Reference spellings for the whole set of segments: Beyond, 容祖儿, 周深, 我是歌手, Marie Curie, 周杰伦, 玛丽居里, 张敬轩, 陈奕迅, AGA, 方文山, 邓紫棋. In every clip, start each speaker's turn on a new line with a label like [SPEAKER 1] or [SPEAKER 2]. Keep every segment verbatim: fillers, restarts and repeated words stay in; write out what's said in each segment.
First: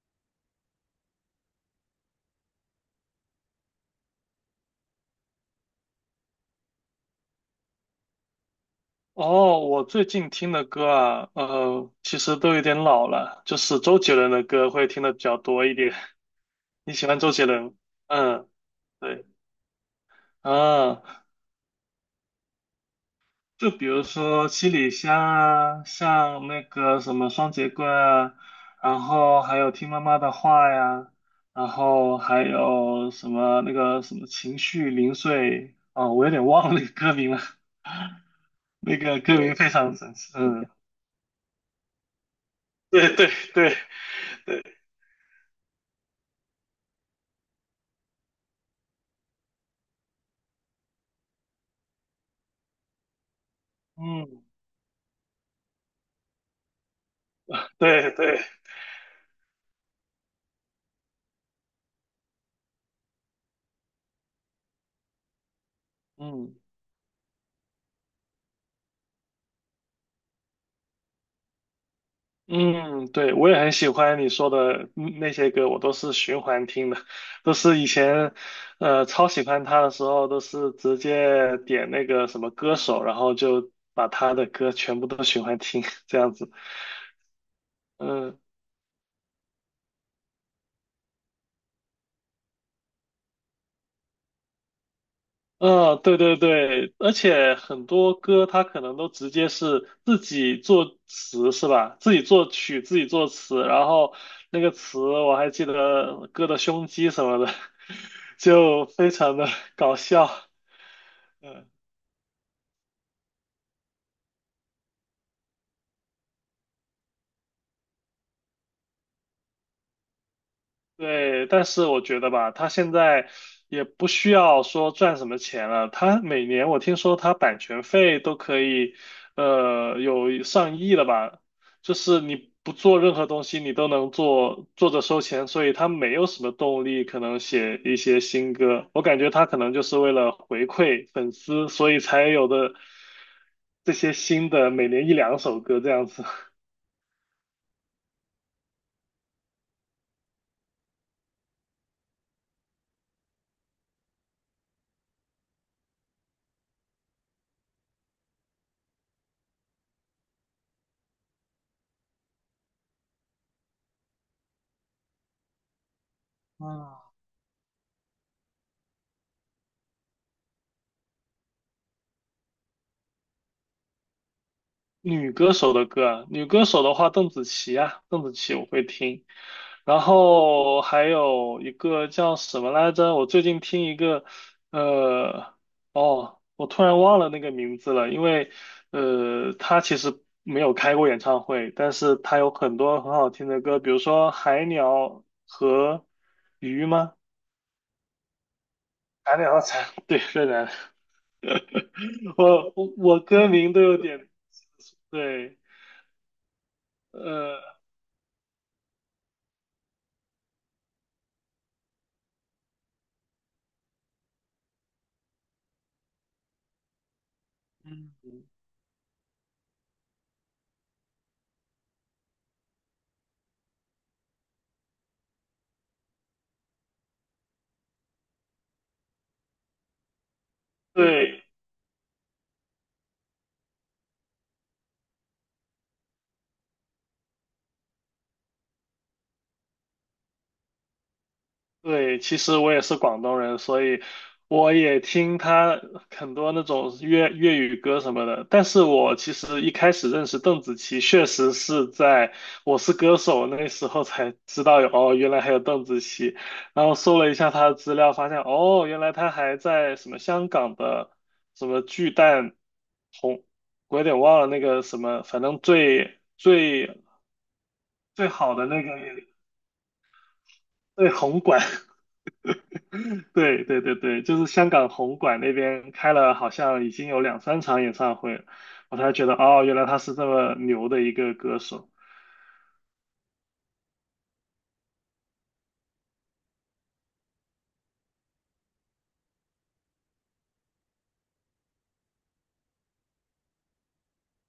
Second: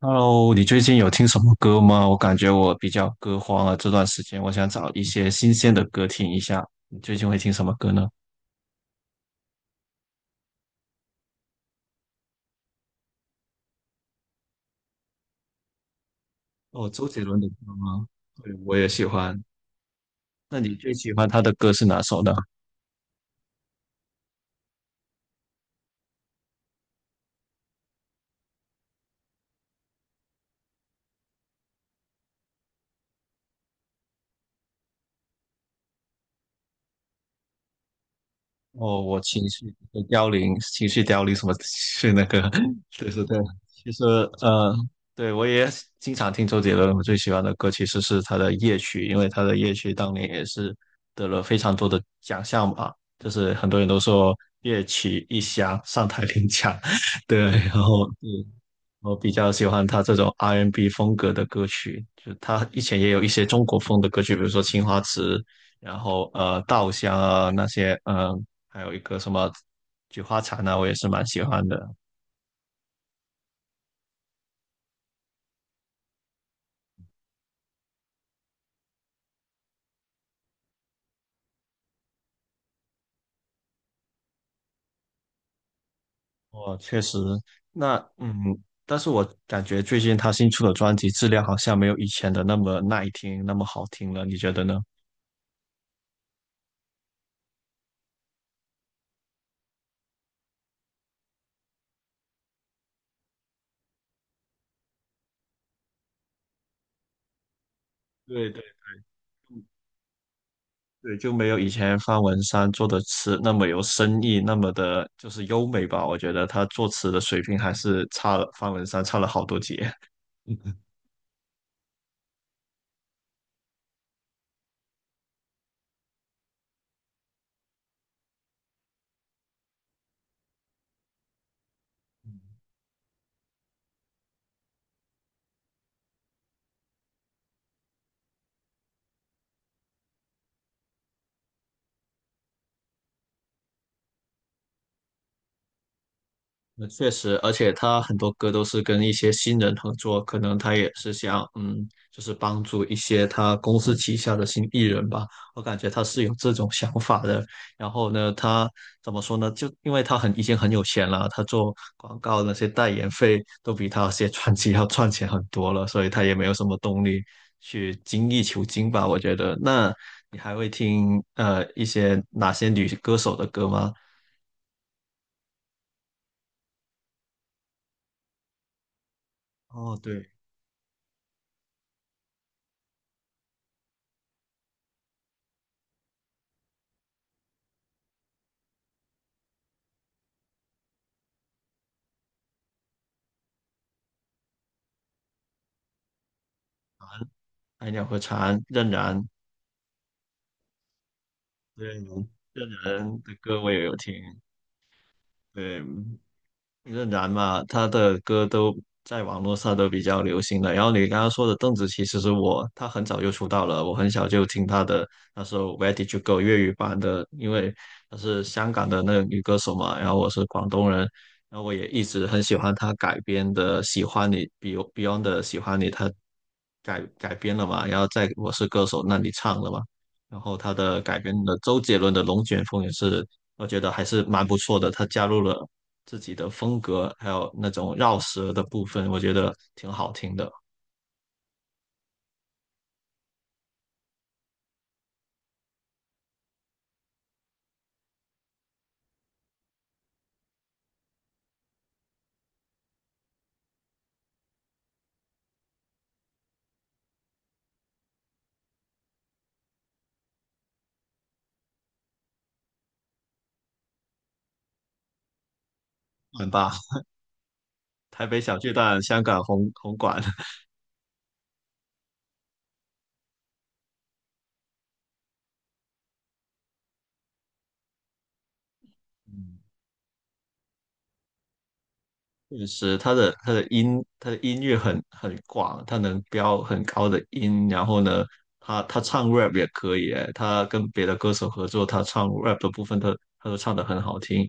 [SPEAKER 1] Hello，你最近有听什么歌吗？我感觉我比较歌荒啊，这段时间我想找一些新鲜的歌听一下。你最近会听什么歌呢？
[SPEAKER 2] 哦，我最近听的歌啊，呃，其实都有点老了，就是周杰伦的歌会听的比较多一点。
[SPEAKER 1] 哦，
[SPEAKER 2] 你喜
[SPEAKER 1] 周
[SPEAKER 2] 欢
[SPEAKER 1] 杰
[SPEAKER 2] 周
[SPEAKER 1] 伦
[SPEAKER 2] 杰
[SPEAKER 1] 的歌
[SPEAKER 2] 伦？
[SPEAKER 1] 吗？
[SPEAKER 2] 嗯，
[SPEAKER 1] 对，我也喜
[SPEAKER 2] 对，
[SPEAKER 1] 欢。那你最
[SPEAKER 2] 啊，
[SPEAKER 1] 喜欢他的歌是哪首呢？
[SPEAKER 2] 就比如说《七里香》啊，像那个什么《双截棍》啊，然后还有《听妈妈的话》呀，然后还有什么那个什么《情绪零碎》啊，我有点忘了那个歌名了，那
[SPEAKER 1] 哦，
[SPEAKER 2] 个
[SPEAKER 1] 我
[SPEAKER 2] 歌
[SPEAKER 1] 情
[SPEAKER 2] 名非
[SPEAKER 1] 绪
[SPEAKER 2] 常
[SPEAKER 1] 的
[SPEAKER 2] 神
[SPEAKER 1] 凋
[SPEAKER 2] 奇。
[SPEAKER 1] 零，
[SPEAKER 2] 嗯，
[SPEAKER 1] 情绪凋零什么是那个，对
[SPEAKER 2] 对
[SPEAKER 1] 对
[SPEAKER 2] 对
[SPEAKER 1] 对，
[SPEAKER 2] 对
[SPEAKER 1] 其实呃，
[SPEAKER 2] 对，
[SPEAKER 1] 对我也经常听周杰伦，我最喜欢的歌其实是他的《夜曲》，因为他的《夜曲》当年也是得了非常多的奖项吧，就是很多人都说
[SPEAKER 2] 嗯，
[SPEAKER 1] 《夜曲》一响上台领奖，对，然后
[SPEAKER 2] 对
[SPEAKER 1] 对
[SPEAKER 2] 对。
[SPEAKER 1] 我比较喜欢他这种 R and B n 风格的歌曲，就他以前也有一些中国风的歌曲，比如说《青花瓷》，然后
[SPEAKER 2] 嗯
[SPEAKER 1] 呃《稻香》啊那些，嗯，还有一个什么《菊花残》啊，我也是蛮喜欢的。
[SPEAKER 2] 嗯，对，我也很喜欢你说的嗯那些歌，我都是循环听的，都是以前呃超喜欢他的时候，都是直接点那个什么歌手，然后就把他的歌全部都循环听，这样子。
[SPEAKER 1] 我确实，那嗯，
[SPEAKER 2] 嗯。
[SPEAKER 1] 但是我感觉最近他新出的专辑质量好像没有以前的那么耐听，那么好听了，你觉得呢？
[SPEAKER 2] 嗯，对对对，而且很多歌它可能都直接是自己作词是吧？自己作曲，自己作词，然后那个词我还记得呃歌的胸肌什么的，
[SPEAKER 1] 对对
[SPEAKER 2] 就非常的搞笑。
[SPEAKER 1] 对，就没有以前方文山做的词那么有深意，那么的就是优美吧。我觉得他作词的水平还是差了，方文山差了好多节。
[SPEAKER 2] 对，但是我觉得吧，他现在也不需要说赚什么钱了。他每年我听说他版权费都可以，呃，有上亿了吧？就是你不做任何东西，你都能做，做着收钱，所以他没有什么动力可能写一些新歌。我感觉他可能就是为了回馈粉丝，所以才有的这些新的每年一两首歌这样子。
[SPEAKER 1] 那确实，而且他很多歌都是跟一些新人合作，可能他也是想，嗯，就是帮助一些他公司旗下的新艺人吧。我感觉他是有这种想法的。然后呢，他怎么说呢？就因为他很已经很有钱了，他做广告那些代言费都比他写专辑要赚钱很多了，所以他也没有什么动
[SPEAKER 2] 嗯，
[SPEAKER 1] 力去精益求精吧。我觉得，那你还会听呃一些哪些女歌手的歌吗？
[SPEAKER 2] 女歌手的歌啊，女歌手的话，邓紫棋啊，邓紫棋我会听，
[SPEAKER 1] 哦，
[SPEAKER 2] 然
[SPEAKER 1] 对，
[SPEAKER 2] 后还有一个叫什么来着？我最近听一个，呃，哦，我突然忘了那个名字了，因为，呃，他其实没有开过演唱会，但是他有很多很好听的歌，比如说《海鸟和鱼》吗？
[SPEAKER 1] 《爱鸟和蝉》、《任然》
[SPEAKER 2] 海鸟和蝉，对，越南，
[SPEAKER 1] 对，这
[SPEAKER 2] 我我我
[SPEAKER 1] 人的
[SPEAKER 2] 歌
[SPEAKER 1] 歌我
[SPEAKER 2] 名都
[SPEAKER 1] 也有
[SPEAKER 2] 有
[SPEAKER 1] 听，
[SPEAKER 2] 点，对，
[SPEAKER 1] 对，嗯任然嘛，
[SPEAKER 2] 呃。
[SPEAKER 1] 他的歌都在网络上都比较流行的。然后你刚刚说的邓紫棋，其实我她很早就出道了，我很小就听她的那首《Where Did You Go》粤语版的，因为
[SPEAKER 2] 嗯。
[SPEAKER 1] 她是香港的那个女歌手嘛，然后我是广东人，然后我也一直很喜欢她改编的《喜欢你》，Be- y o n d Beyond 的《喜欢你》，她改改编了嘛，然后在《我是歌手》那里唱了嘛，然后她的改编
[SPEAKER 2] 对，
[SPEAKER 1] 的周杰伦的《龙卷风》也是。我觉得还是蛮不错的，她加入了自己的风格，还有那种绕舌的部分，我觉得挺好听的，
[SPEAKER 2] 对，其实我也是广东人，所以我也听他很多那种粤粤语歌什么的。但是我其实一开始认识邓紫棋，确实是在《我是歌手》那时候才知道有，哦，原来还有邓紫棋。然后搜了一下她的资料，发现哦，原来她还在什么香港的什么巨蛋红，我有点忘了那个什么，反正最
[SPEAKER 1] 很棒。
[SPEAKER 2] 最
[SPEAKER 1] 台
[SPEAKER 2] 最
[SPEAKER 1] 北
[SPEAKER 2] 好
[SPEAKER 1] 小
[SPEAKER 2] 的
[SPEAKER 1] 巨
[SPEAKER 2] 那个
[SPEAKER 1] 蛋、香港红红馆，
[SPEAKER 2] 最红馆对对对对，就是香港红馆那边开了，好像已经有两三场演唱会了我才觉得哦，原来他是这么牛的一个歌手。
[SPEAKER 1] 确实，他的他的音他的音域很很广，他能飙很高的音，然后呢，他他唱 rap 也可以诶，他跟别的歌手合作，他唱 rap 的部分他他都唱得很好听，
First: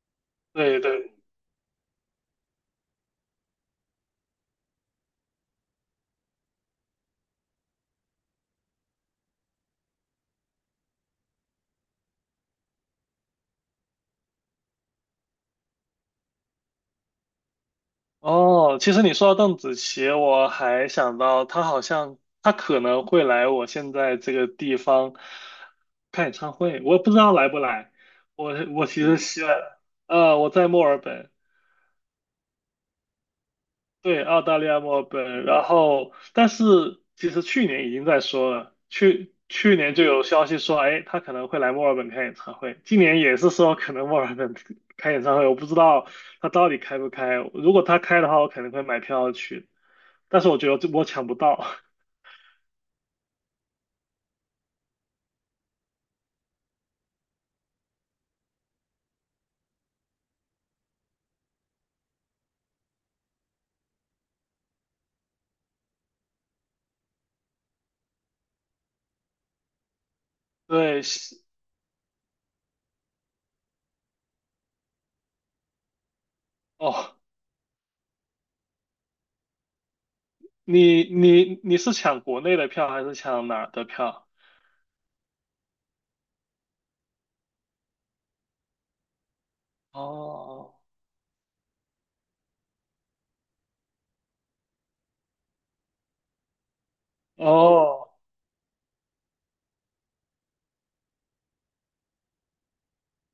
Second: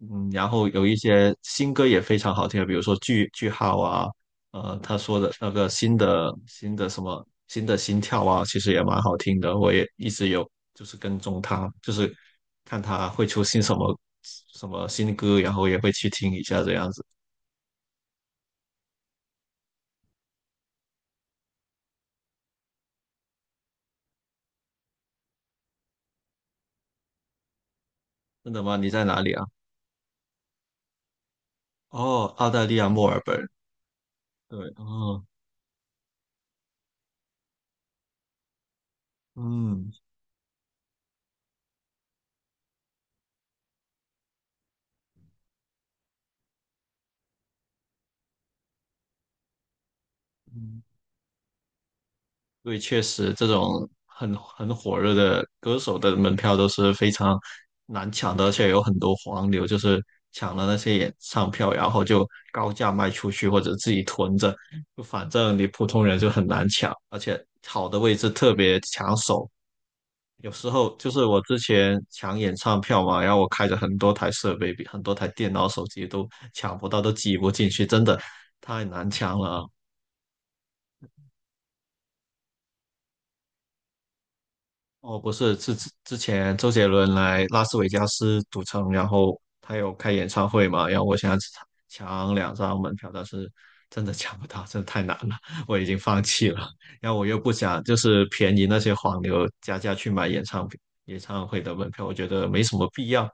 [SPEAKER 1] 嗯，然后
[SPEAKER 2] 对
[SPEAKER 1] 有一
[SPEAKER 2] 对，
[SPEAKER 1] 些新歌也非常好听，比如说句句号啊，呃，他说的那个新的新的什么新的心跳啊，其实也蛮好听的，我也一直有就是跟踪他，就是看他会出新什么什么新歌，然后也会去听一下这样子。
[SPEAKER 2] 哦，其实你说到邓紫棋，我还想到她好像她可能会来我现在这个地方看演唱会，我不知道来不来。
[SPEAKER 1] 真
[SPEAKER 2] 我
[SPEAKER 1] 的吗？
[SPEAKER 2] 我
[SPEAKER 1] 你
[SPEAKER 2] 其
[SPEAKER 1] 在
[SPEAKER 2] 实
[SPEAKER 1] 哪里
[SPEAKER 2] 希
[SPEAKER 1] 啊？
[SPEAKER 2] 望，呃，我在墨尔本，
[SPEAKER 1] 哦，澳大利亚墨尔本。
[SPEAKER 2] 对，澳大利
[SPEAKER 1] 对，
[SPEAKER 2] 亚墨尔
[SPEAKER 1] 哦，
[SPEAKER 2] 本，然后但是其实去年已经在说了，去去
[SPEAKER 1] 嗯
[SPEAKER 2] 年就有消息说，哎，他可能会来墨尔本开演唱会，今年也是说可能墨尔本 开演唱会，我不知道他到底开不开，如果他开的话，我肯定会买票去，但是我觉
[SPEAKER 1] 嗯，
[SPEAKER 2] 得我抢不到。
[SPEAKER 1] 对，确实这种很很火热的歌手的门票都是非常难抢的，而且有很多黄牛，就是抢了那些演唱票，然后就高价卖出去或者自己囤着，就反正你普通人就很难抢，而且好的位置特别抢手，有 时候
[SPEAKER 2] 对，
[SPEAKER 1] 就是
[SPEAKER 2] 是
[SPEAKER 1] 我之前抢演唱票嘛，然后我开着很多台设备，比很多台电脑、手机都抢不到，都
[SPEAKER 2] 哦，
[SPEAKER 1] 挤不进去，真的太难抢了。
[SPEAKER 2] 你你你是抢国内的票还是抢哪儿的票？
[SPEAKER 1] 哦，不是，是之之前周杰伦来拉斯维加斯赌城，然后他有开演唱会
[SPEAKER 2] 哦
[SPEAKER 1] 嘛，然后我想抢两张门票，但是真的抢不到，真的太难了，我已经放弃了。然后我又不想就
[SPEAKER 2] 哦
[SPEAKER 1] 是便宜那些黄牛加价去买演唱演唱会的门票，我觉得没什么必要。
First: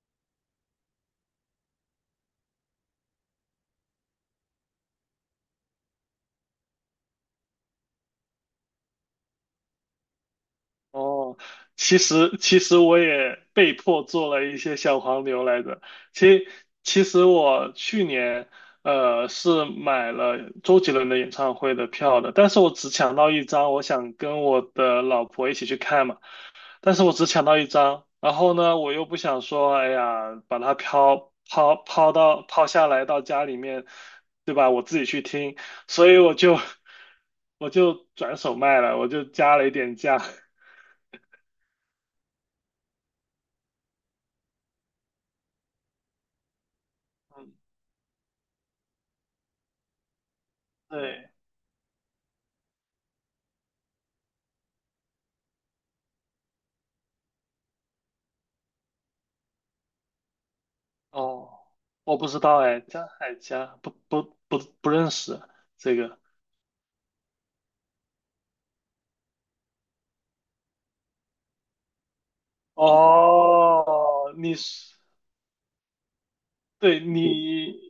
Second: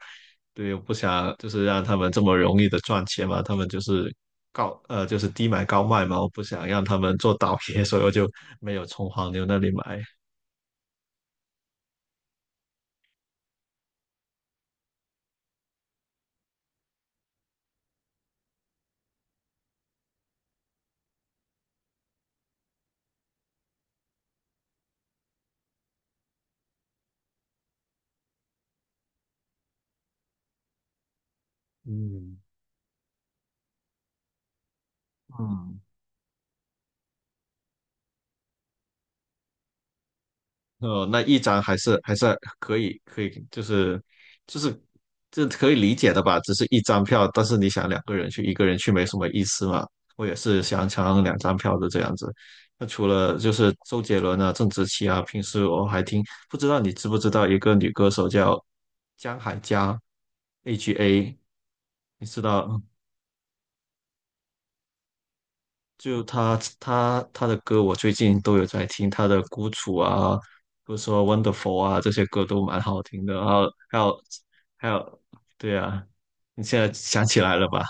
[SPEAKER 1] 对，我不想就是让他们这么容易的赚钱嘛，他们就是高呃就是低买高卖嘛，我不想让他们做倒 爷，所以我就没有从黄牛那里买。
[SPEAKER 2] 哦，其实其实我也被迫做了一些小黄牛来着。其其实我去年呃是买了周杰伦的演唱会的票的，但是我只抢到一张，我想跟我的老婆一起去看嘛，但是我只抢到一张，然后呢，我又不想说，哎呀，把它抛抛抛
[SPEAKER 1] 嗯，
[SPEAKER 2] 到抛下来到家里面，对吧？我自己去听，
[SPEAKER 1] 嗯。
[SPEAKER 2] 所以我就 我就转手卖了，我就加了一点价。
[SPEAKER 1] 呃，那一张还是还是可以，可以，就是就是这可以理解的吧？只是一张票，但是你想两个人去，一个人去没什么意思嘛。我也是想抢
[SPEAKER 2] 对，
[SPEAKER 1] 两张票的这样子。那除了就是周杰伦啊、郑智棋啊，平时我还听，不知道你知不知道一个女歌手叫江海佳 h A，
[SPEAKER 2] 哦，我
[SPEAKER 1] 你
[SPEAKER 2] 不知
[SPEAKER 1] 知
[SPEAKER 2] 道
[SPEAKER 1] 道？
[SPEAKER 2] 哎，张海佳不不不不认识这个。
[SPEAKER 1] 就他他他的歌，我最近都有在听，他的《孤楚》啊，比如说《Wonderful》啊，这些歌都蛮好听的。然后还有
[SPEAKER 2] 哦，你
[SPEAKER 1] 还
[SPEAKER 2] 是
[SPEAKER 1] 有，对啊，你现在
[SPEAKER 2] 对
[SPEAKER 1] 想起来了吧
[SPEAKER 2] 你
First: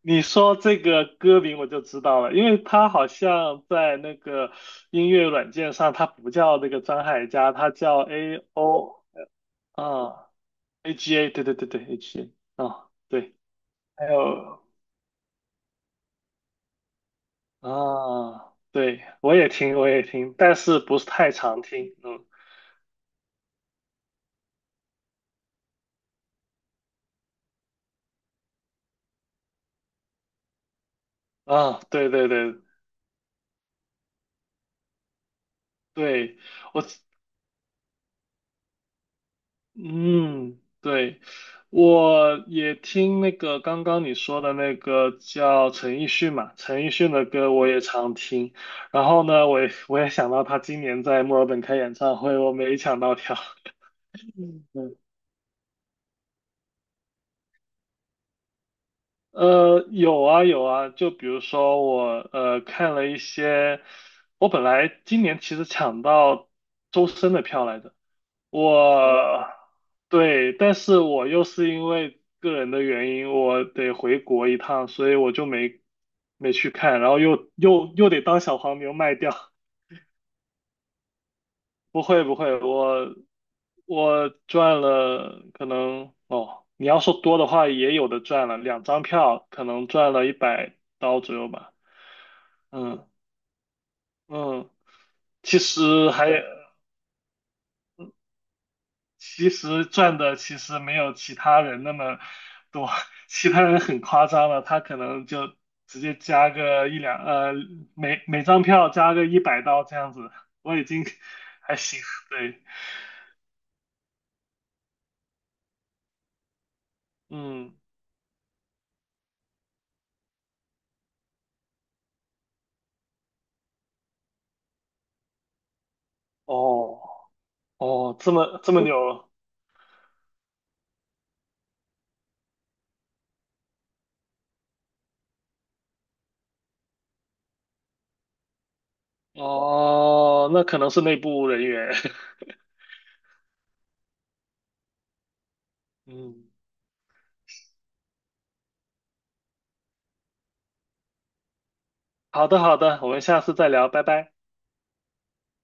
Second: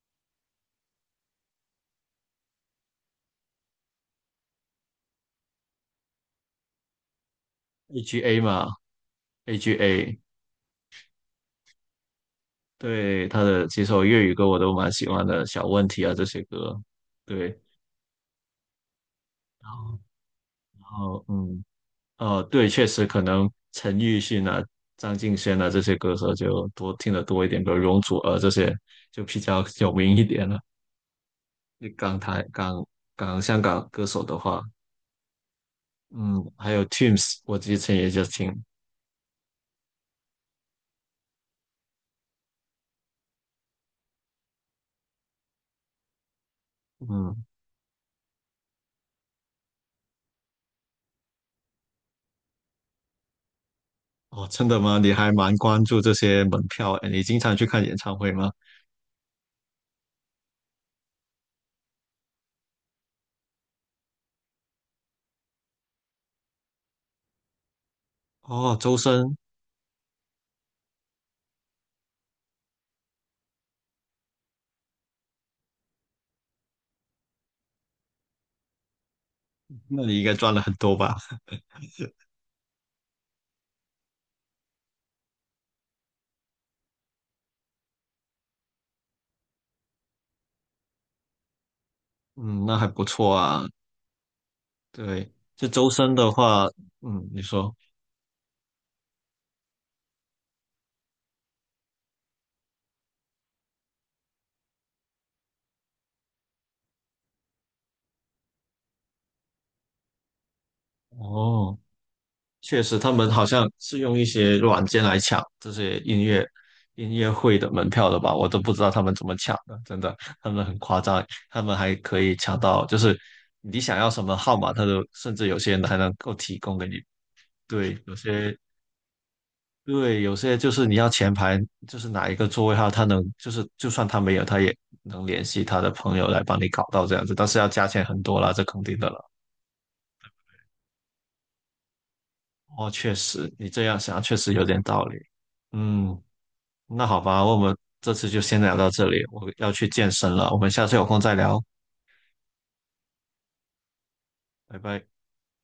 [SPEAKER 2] 你说这个歌名我就知道了，因为他好像在那个音乐软件上，他不叫那个张海佳，他叫
[SPEAKER 1] ？A G A
[SPEAKER 2] A
[SPEAKER 1] 嘛
[SPEAKER 2] O
[SPEAKER 1] ，A G A，
[SPEAKER 2] 啊 A G A，对对对对 A G A 啊，
[SPEAKER 1] 对
[SPEAKER 2] 对，
[SPEAKER 1] 他的几首
[SPEAKER 2] 还
[SPEAKER 1] 粤语歌我
[SPEAKER 2] 有
[SPEAKER 1] 都蛮喜欢的，《小问题》啊这些歌，对。
[SPEAKER 2] 啊，对我也
[SPEAKER 1] 然
[SPEAKER 2] 听我
[SPEAKER 1] 后
[SPEAKER 2] 也听，但是
[SPEAKER 1] 然
[SPEAKER 2] 不是
[SPEAKER 1] 后
[SPEAKER 2] 太常
[SPEAKER 1] 嗯
[SPEAKER 2] 听，嗯。
[SPEAKER 1] 呃，对，确实可能陈奕迅啊、张敬轩啊这些歌手就多听得多一点，比如容祖儿这些就比较有名一点了。
[SPEAKER 2] 啊，
[SPEAKER 1] 你
[SPEAKER 2] 对
[SPEAKER 1] 港
[SPEAKER 2] 对
[SPEAKER 1] 台、
[SPEAKER 2] 对，
[SPEAKER 1] 港港香港歌手的话，
[SPEAKER 2] 对，
[SPEAKER 1] 嗯，还
[SPEAKER 2] 我，
[SPEAKER 1] 有 Teams，我之前也就听，
[SPEAKER 2] 嗯，对，我也听那个刚刚你说的那个叫陈奕迅嘛，陈奕迅的
[SPEAKER 1] 嗯，
[SPEAKER 2] 歌我也常听。然后呢，我也我也想到他今年在墨尔本开演唱会，我没抢到票。
[SPEAKER 1] 哦，
[SPEAKER 2] 嗯，
[SPEAKER 1] 真的
[SPEAKER 2] 嗯
[SPEAKER 1] 吗？你还蛮关注这些门票，哎，你经常去看演唱会吗？
[SPEAKER 2] 呃，有啊有啊，就比如说我呃看了一些，我本来今年其实抢到周深的票来着。
[SPEAKER 1] 哦，周深，
[SPEAKER 2] 我对，但是我又是因为个人的原因，我得回国一趟，所以我就没没去看，然后又又又得当小黄牛卖掉。
[SPEAKER 1] 那你应该赚了很多吧？
[SPEAKER 2] 不会不会，我我赚了，可能哦，你要说多的话，也有的赚了，两张票可能赚了一百刀左右吧。
[SPEAKER 1] 嗯，那还不
[SPEAKER 2] 嗯
[SPEAKER 1] 错啊。
[SPEAKER 2] 嗯，
[SPEAKER 1] 对，
[SPEAKER 2] 其
[SPEAKER 1] 这周
[SPEAKER 2] 实
[SPEAKER 1] 深
[SPEAKER 2] 还
[SPEAKER 1] 的话，嗯，你说，
[SPEAKER 2] 其实赚的其实没有其他人那么多，其他人很夸张了，他可能就直接加个一两，呃，每每张票加个一百刀这样子，我已经 还
[SPEAKER 1] 哦。
[SPEAKER 2] 行，对，
[SPEAKER 1] 确实，他们好像是用一些软件来抢这些音乐音乐会的
[SPEAKER 2] 嗯，
[SPEAKER 1] 门票的吧？我都不知道他们怎么抢的，真的，他们很夸张，他们还可以抢到，就是你想要什么号码，他都甚至有些人还能够提供给你。
[SPEAKER 2] 哦
[SPEAKER 1] 对，有
[SPEAKER 2] 哦，这
[SPEAKER 1] 些
[SPEAKER 2] 么这么牛，
[SPEAKER 1] 对，有些就是你要前排，就是哪一个座位号，他能就是就算他没有，他也能联系他的朋友来帮你搞到这样子，但是要加钱很多啦，这肯定的了。
[SPEAKER 2] 哦，那可能是内部人员，
[SPEAKER 1] 哦，确实，你这样想确实有点道理。嗯。
[SPEAKER 2] 嗯，
[SPEAKER 1] 那好吧，我们这次就先聊到这里，我要去健身了，我们下次有空再聊，
[SPEAKER 2] 好的好的，我们下次再聊，拜拜。
[SPEAKER 1] 拜拜。